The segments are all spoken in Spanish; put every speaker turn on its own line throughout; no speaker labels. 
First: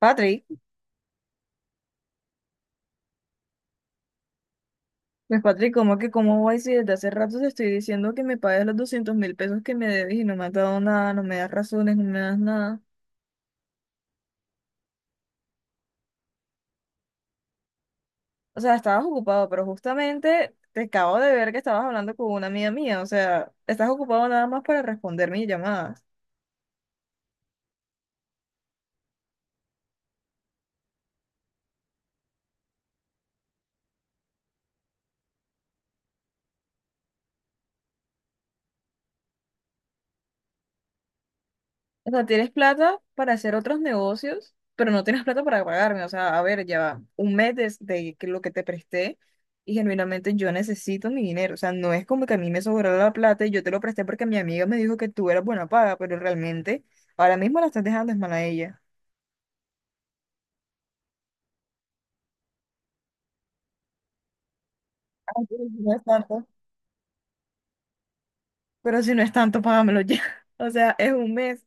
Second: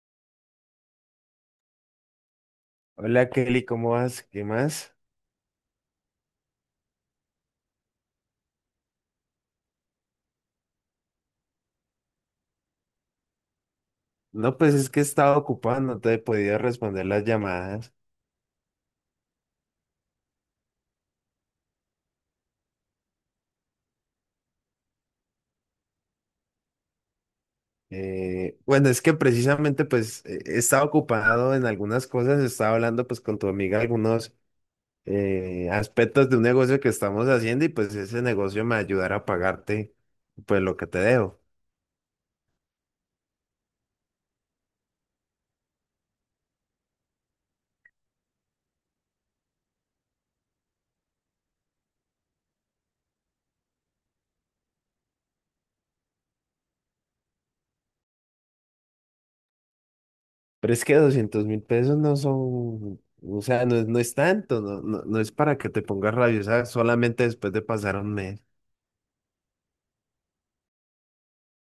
Patrick,
Hola Kelly, ¿cómo vas? ¿Qué más?
pues Patrick, ¿cómo que cómo voy si desde hace rato te estoy diciendo que me pagues los 200.000 pesos que me debes y no me has dado nada, no me das razones, no me das nada?
No, pues es que estaba ocupado, no te he podido responder las llamadas.
O sea, estabas ocupado, pero justamente te acabo de ver que estabas hablando con una amiga mía. O sea, estás ocupado nada más para responder mi llamada.
Bueno, es que precisamente pues estaba ocupado en algunas cosas, estaba hablando pues con tu amiga algunos aspectos de un negocio que estamos haciendo y pues ese negocio me ayudará a pagarte pues lo que te debo.
O sea, tienes plata para hacer otros negocios, pero no tienes plata para pagarme. O sea, a ver, ya va un mes que lo que te presté y genuinamente yo necesito mi dinero. O sea, no es como que a mí me sobró la plata y yo te lo presté porque mi amiga me dijo que tú eras buena paga, pero realmente ahora mismo la estás dejando es mal a ella.
Pero es que 200.000 pesos no son, o sea, no es tanto, no, no, no es
Ah,
para
pero
que
si
te
no es
pongas
tanto.
rabiosa solamente después de pasar un mes.
Pero si no es tanto, págamelo ya. O sea, es un mes.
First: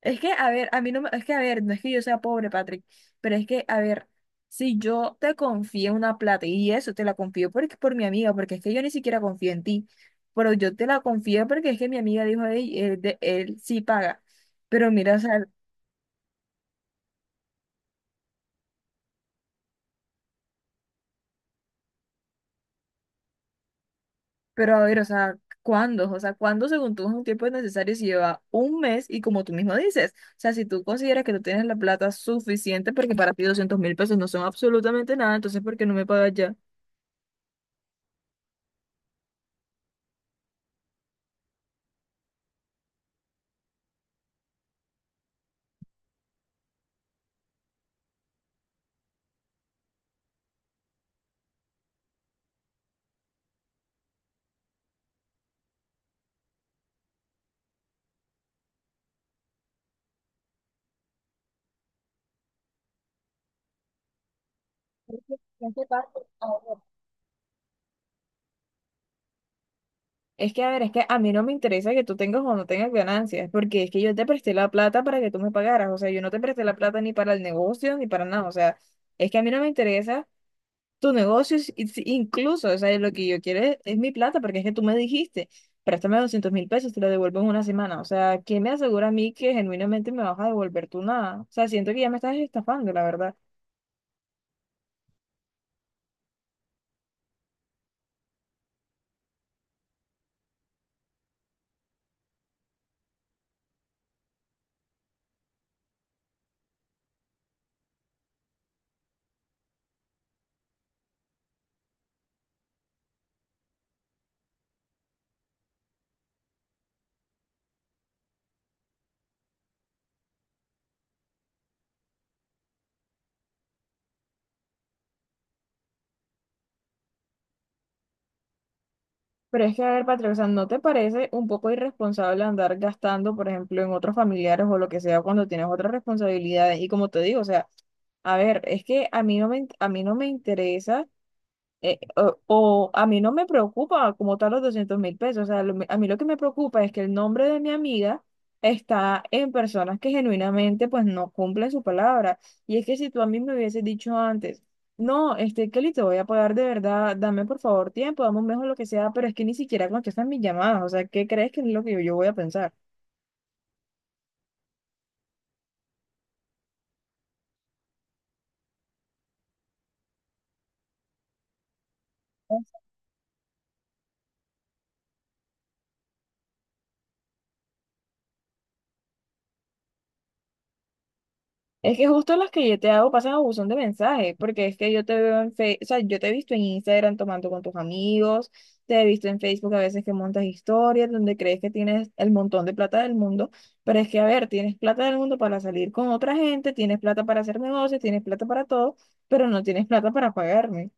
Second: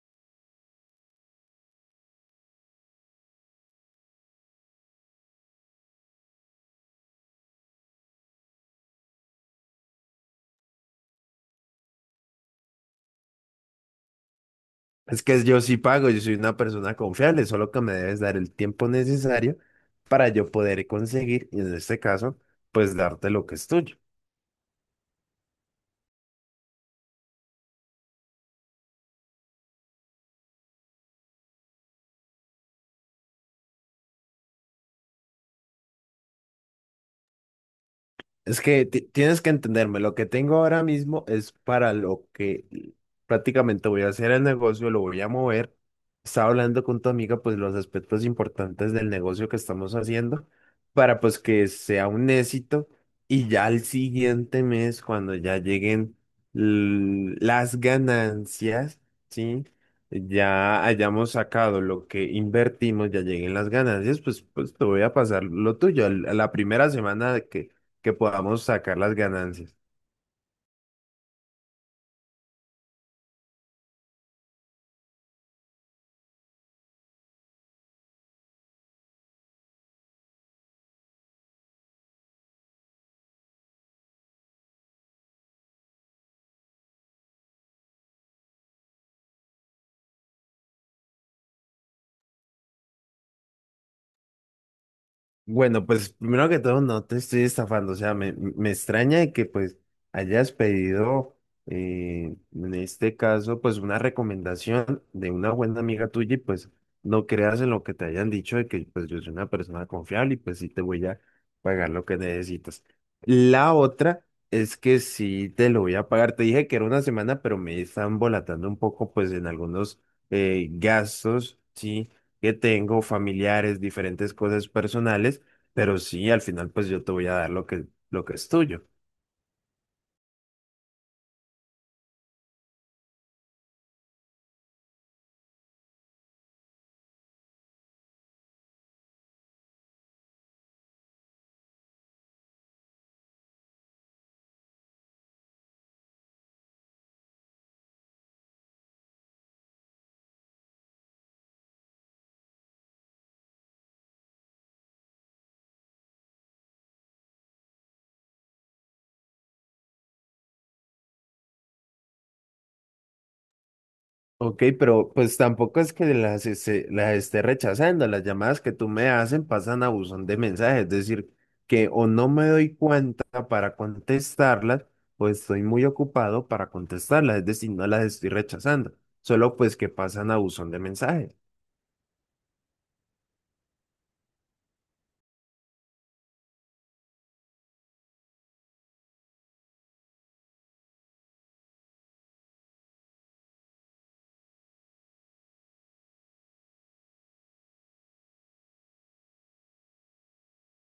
Es que, a ver, a mí no me, es que, a ver, no es que yo sea pobre, Patrick, pero es que, a ver, si yo te confío una plata y eso te la confío porque por mi amiga, porque es que yo ni siquiera confío en ti, pero yo te la confío porque es que mi amiga dijo, "Ey, él, de, él sí paga, pero mira, o
Es que
sea,
yo sí pago, yo soy una persona confiable, solo que me debes dar el tiempo necesario para yo poder conseguir, y en este caso, pues darte lo que es tuyo.
pero a ver, o sea, ¿cuándo? O sea, ¿cuándo según tú es un tiempo necesario si lleva un mes y como tú mismo dices, o sea, si tú consideras que tú tienes la plata suficiente porque para ti 200.000 pesos no son absolutamente nada, entonces ¿por qué no me pagas ya?
Es que tienes que entenderme, lo que tengo ahora mismo es para lo que prácticamente voy a hacer el negocio, lo voy a mover. Estaba hablando con tu amiga, pues los aspectos importantes del negocio que estamos haciendo para pues que sea un éxito y ya al siguiente mes, cuando ya lleguen las ganancias, ¿sí? Ya hayamos sacado lo que invertimos, ya lleguen las ganancias, pues te voy a pasar
Es
lo
que,
tuyo.
Paco.
A la primera semana que podamos sacar las ganancias.
Es que, a ver, es que a mí no me interesa que tú tengas o no tengas ganancias, porque es que yo te presté la plata para que tú me pagaras. O sea, yo no te presté la plata ni para el negocio ni para nada. O sea, es que a mí no me interesa tu negocio incluso. O sea, lo que yo quiero es mi plata, porque es que tú me dijiste, préstame 200.000 pesos, te lo devuelvo en una semana. O sea, ¿quién me asegura a mí que genuinamente me vas a devolver tú nada? O sea, siento que ya me estás estafando, la verdad.
Bueno, pues primero que todo, no te estoy estafando, o sea, me extraña de que pues hayas pedido, en este caso, pues una recomendación de una buena amiga tuya y pues no creas en lo que te hayan dicho de que pues yo soy una persona confiable y pues sí te voy a pagar lo que necesitas. La otra es que sí te lo voy a pagar, te dije que era una semana, pero me están volatando un poco pues en algunos gastos, sí que tengo, familiares, diferentes cosas personales, pero sí, al final pues yo te voy a dar lo que es tuyo.
Pero es que, a ver, Patrick, o sea, ¿no te parece un poco irresponsable andar gastando, por ejemplo, en otros familiares o lo que sea cuando tienes otras responsabilidades? Y como te digo, o sea, a ver, es que a mí no me, a mí no me interesa o a mí no me preocupa como tal los 200.000 pesos. O sea, a mí lo que me preocupa es que el nombre de mi amiga está en personas que genuinamente pues no cumplen su palabra. Y es que si tú a mí me hubieses dicho antes, no, este Kelly, te voy a pagar de verdad, dame por favor tiempo, dame un mejor lo que sea, pero es que ni siquiera contestan mis llamadas. O sea, ¿qué crees que es lo que yo voy a pensar?
Ok, pero pues tampoco es que las esté rechazando. Las llamadas que tú me hacen pasan a buzón de mensajes, es decir, que o no me doy cuenta para contestarlas, o estoy muy ocupado para contestarlas, es decir, no las estoy rechazando, solo pues que pasan a buzón de mensajes.
Es que justo las que yo te hago pasan a buzón de mensajes, porque es que yo te veo en Facebook, o sea, yo te he visto en Instagram tomando con tus amigos, te he visto en Facebook a veces que montas historias donde crees que tienes el montón de plata del mundo, pero es que, a ver, tienes plata del mundo para salir con otra gente, tienes plata para hacer negocios, tienes plata para todo, pero no tienes plata para pagarme.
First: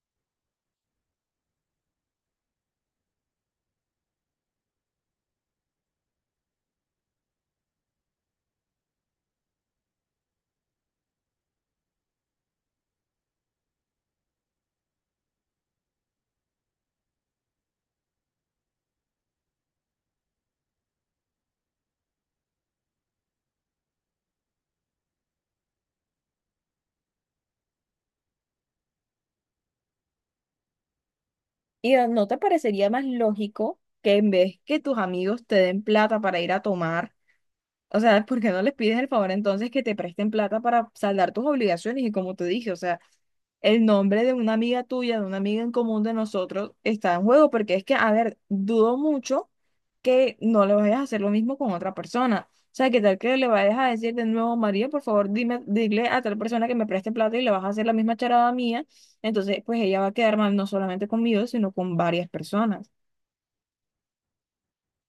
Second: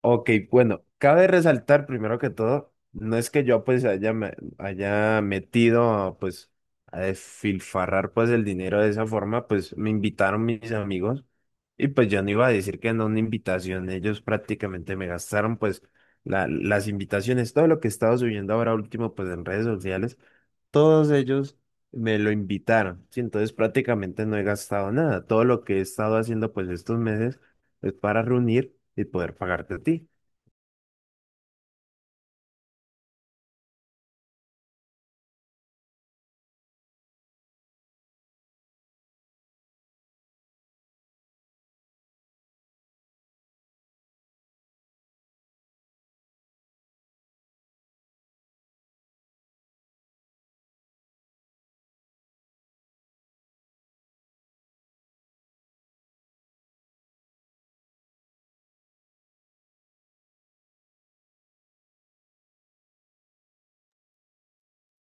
Ok, bueno, cabe resaltar primero que todo, no es que yo pues haya metido pues a desfilfarrar pues el dinero de esa forma, pues me invitaron mis amigos y pues yo no iba a decir que no una invitación, ellos prácticamente me gastaron pues las invitaciones, todo lo que he estado subiendo ahora último pues en redes sociales, todos ellos me lo invitaron, sí, entonces prácticamente no he gastado nada, todo lo que he estado haciendo pues estos meses es para reunir y poder pagarte a ti.
¿Y no te parecería más lógico que en vez que tus amigos te den plata para ir a tomar? O sea, ¿por qué no les pides el favor entonces que te presten plata para saldar tus obligaciones? Y como te dije, o sea, el nombre de una amiga tuya, de una amiga en común de nosotros, está en juego, porque es que, a ver, dudo mucho que no le vayas a hacer lo mismo con otra persona. O sea, ¿qué tal que le vayas a decir de nuevo, María, por favor, dime, dile a tal persona que me preste plata y le vas a hacer la misma charada mía? Entonces, pues ella va a quedar mal no solamente conmigo, sino con varias personas.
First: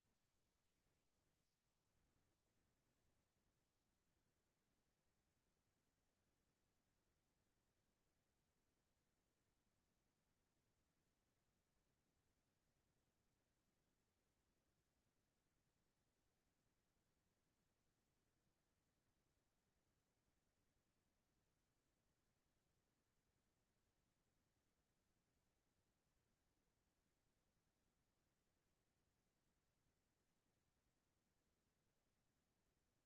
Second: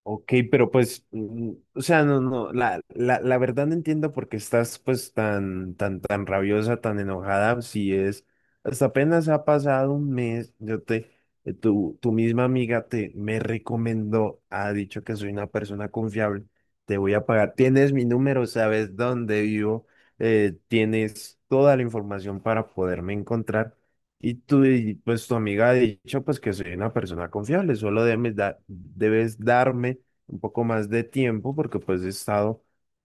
Ok, pero pues, o sea, no, no, la verdad no entiendo por qué estás pues tan rabiosa, tan enojada, si es, hasta apenas ha pasado un mes, tu misma amiga me recomendó, ha dicho que soy una persona confiable, te voy a pagar, tienes mi número, sabes dónde vivo, tienes toda la información para poderme encontrar, pues tu amiga ha dicho pues que soy una persona confiable, solo debes darme un poco más de tiempo porque pues he estado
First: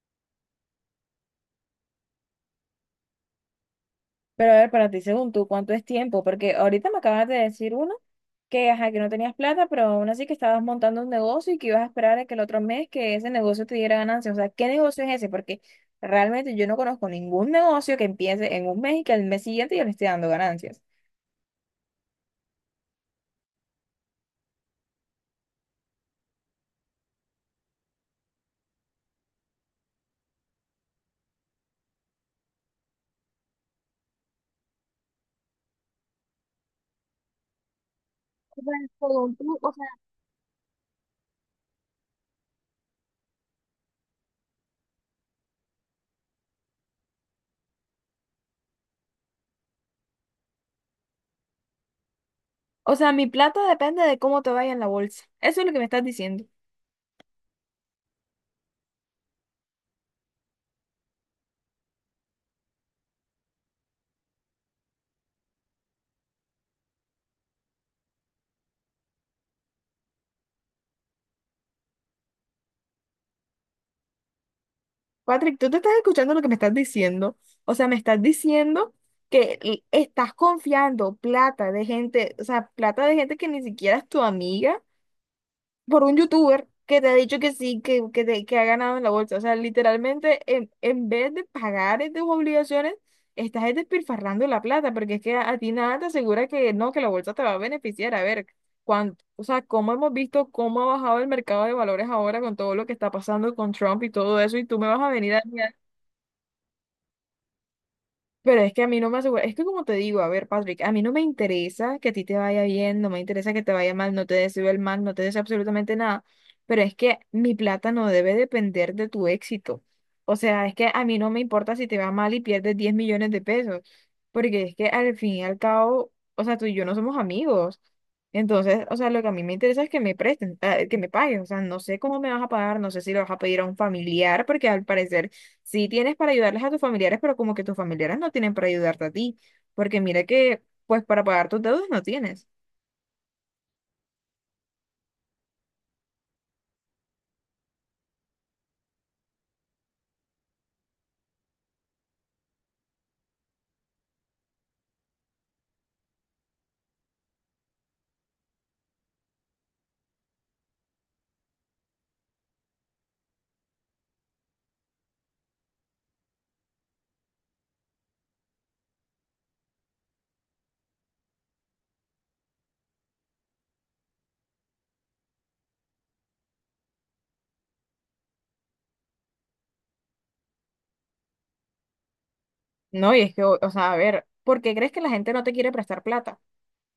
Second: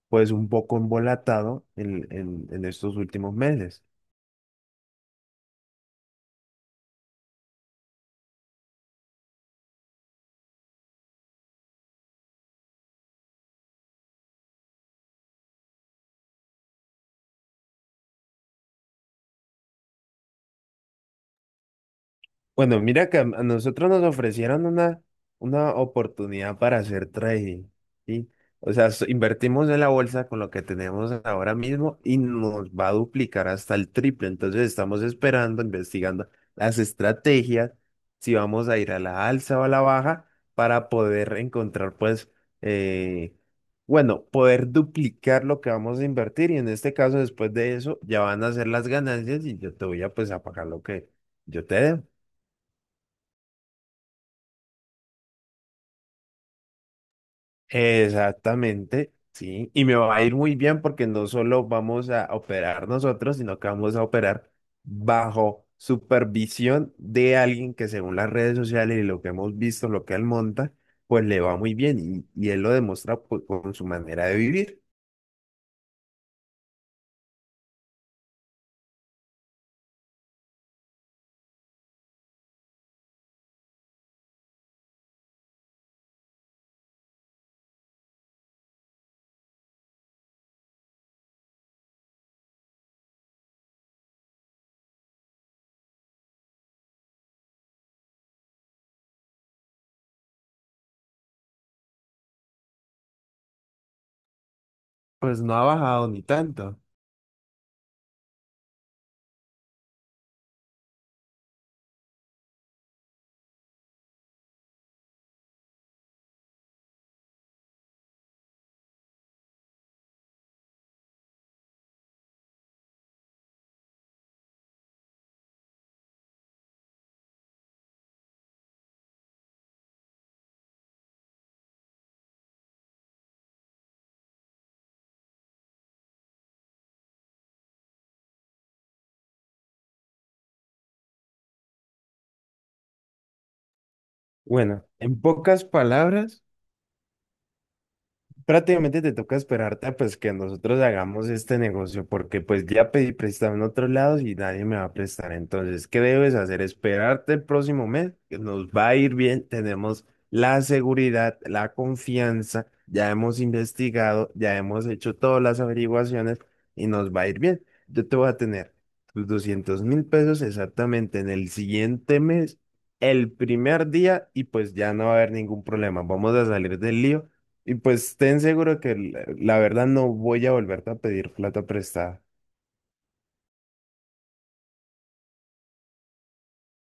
pues un poco embolatado en estos últimos meses.
Pero a ver, para ti, según tú, ¿cuánto es tiempo? Porque ahorita me acabas de decir uno que, ajá, que no tenías plata, pero aún así que estabas montando un negocio y que ibas a esperar a que el otro mes que ese negocio te diera ganancias. O sea, ¿qué negocio es ese? Porque realmente yo no conozco ningún negocio que empiece en un mes y que al mes siguiente ya le esté dando ganancias.
Bueno, mira que a nosotros nos ofrecieron una oportunidad para hacer trading, ¿sí? O sea, invertimos en la bolsa con lo que tenemos ahora mismo y nos va a duplicar hasta el triple. Entonces estamos esperando, investigando las estrategias, si
O
vamos
sea,
a ir a la
según
alza
tú,
o a
o
la
sea,
baja para poder encontrar, eh, bueno, poder duplicar lo que vamos a invertir y en este caso, después de eso, ya van a ser las ganancias y yo te pues, a pagar lo que yo te debo.
o sea, mi plata depende de cómo te vaya en la bolsa. Eso es lo que me estás diciendo.
Exactamente, sí. Y me va a ir muy bien porque no solo vamos a operar nosotros, sino que vamos a operar bajo supervisión de alguien que según las redes sociales y lo que hemos visto, lo que él monta, pues le va muy bien y él lo demuestra pues, con su manera de vivir.
Patrick, tú te estás escuchando lo que me estás diciendo. O sea, me estás diciendo que estás confiando plata de gente, o sea, plata de gente que ni siquiera es tu amiga, por un youtuber que te ha dicho que sí, que ha ganado en la bolsa. O sea, literalmente, en vez de pagar tus obligaciones, estás es despilfarrando la plata, porque es que a ti nada te asegura que no, que la bolsa te va a beneficiar. A ver, cuánto, o sea, cómo hemos visto cómo ha bajado el mercado de valores ahora con todo lo que está pasando con Trump y todo eso, y tú me vas a venir
Pues
a...
no ha bajado ni tanto.
Pero es que a mí no me asegura, es que como te digo, a ver, Patrick, a mí no me interesa que a ti te vaya bien, no me interesa que te vaya mal, no te deseo el mal, no te deseo absolutamente nada, pero es que mi plata no debe depender de tu éxito. O sea, es que a mí no me importa si te va mal y pierdes 10 millones de pesos, porque es que al fin y al cabo, o sea, tú y yo no somos amigos. Entonces, o sea, lo que a mí me interesa es que me presten, que me paguen. O sea, no sé cómo me vas a pagar, no sé si lo vas a pedir a un familiar, porque al parecer sí tienes para ayudarles a tus familiares, pero como que tus familiares no tienen para ayudarte a ti, porque mira que, pues para pagar tus deudas no tienes.
Bueno, en pocas palabras, prácticamente te toca esperarte a, pues que nosotros hagamos este negocio, porque pues ya pedí prestado en otros lados y nadie me va a prestar. Entonces, ¿qué debes hacer? Esperarte el próximo mes, que nos va a ir bien, tenemos la seguridad, la confianza, ya hemos investigado, ya hemos hecho todas las averiguaciones y nos va a ir bien. Yo te voy a tener tus 200.000 pesos exactamente en el siguiente mes. El primer día y pues ya no va a haber ningún problema. Vamos a salir del lío y pues ten seguro que la verdad no voy a volverte a pedir plata prestada.
No, y es que, o sea, a ver, ¿por qué crees que la gente no te quiere prestar plata?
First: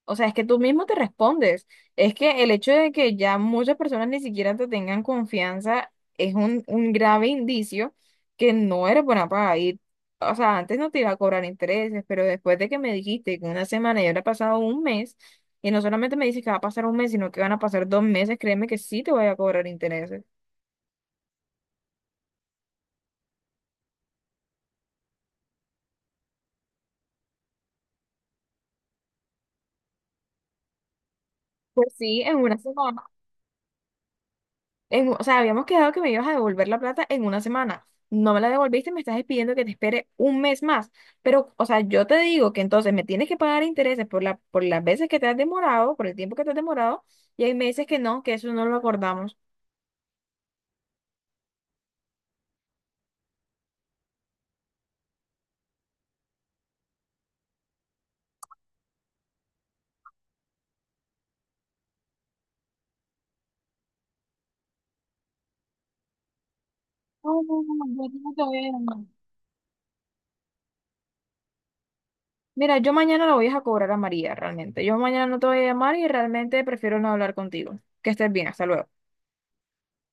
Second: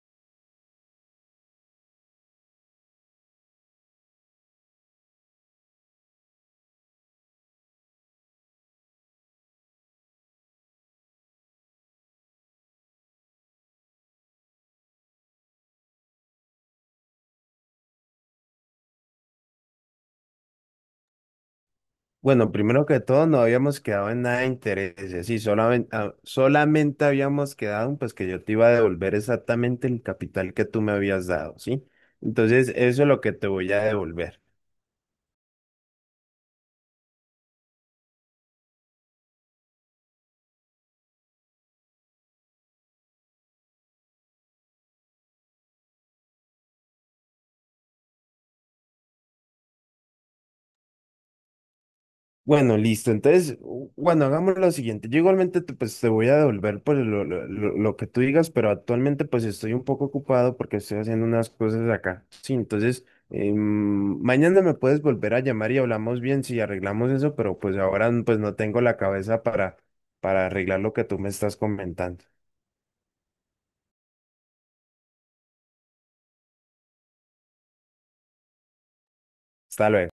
O sea, es que tú mismo te respondes. Es que el hecho de que ya muchas personas ni siquiera te tengan confianza es un grave indicio que no eres buena para ir. O sea, antes no te iba a cobrar intereses, pero después de que me dijiste que una semana y ahora ha pasado un mes, y no solamente me dices que va a pasar un mes, sino que van a pasar 2 meses, créeme que sí te voy a cobrar intereses.
Bueno, primero que todo, no habíamos quedado en nada de intereses y solamente habíamos quedado en pues que yo te iba a devolver exactamente el capital que tú me habías dado, ¿sí?
Pues sí, en una
Entonces,
semana.
eso es lo que te voy a devolver.
O sea, habíamos quedado que me ibas a devolver la plata en una semana. No me la devolviste, me estás pidiendo que te espere un mes más. Pero, o sea, yo te digo que entonces me tienes que pagar intereses por por las veces que te has demorado, por el tiempo que te has demorado, y ahí me dices que no, que eso no lo acordamos.
Bueno, listo. Entonces, bueno, hagamos lo siguiente. Yo igualmente te, pues, Te voy a devolver por lo que tú digas, pero actualmente pues estoy un poco ocupado porque estoy haciendo unas cosas acá. Sí, entonces, mañana me puedes volver a llamar y hablamos bien si arreglamos eso,
No,
pero
no,
pues
no,
ahora
yo no
pues
te
no
voy a
tengo la
llamar.
cabeza para arreglar lo que tú me estás comentando.
Mira, yo mañana la voy a cobrar a María, realmente. Yo mañana no te voy a llamar y realmente prefiero no hablar contigo. Que estés bien, hasta luego.
Hasta luego.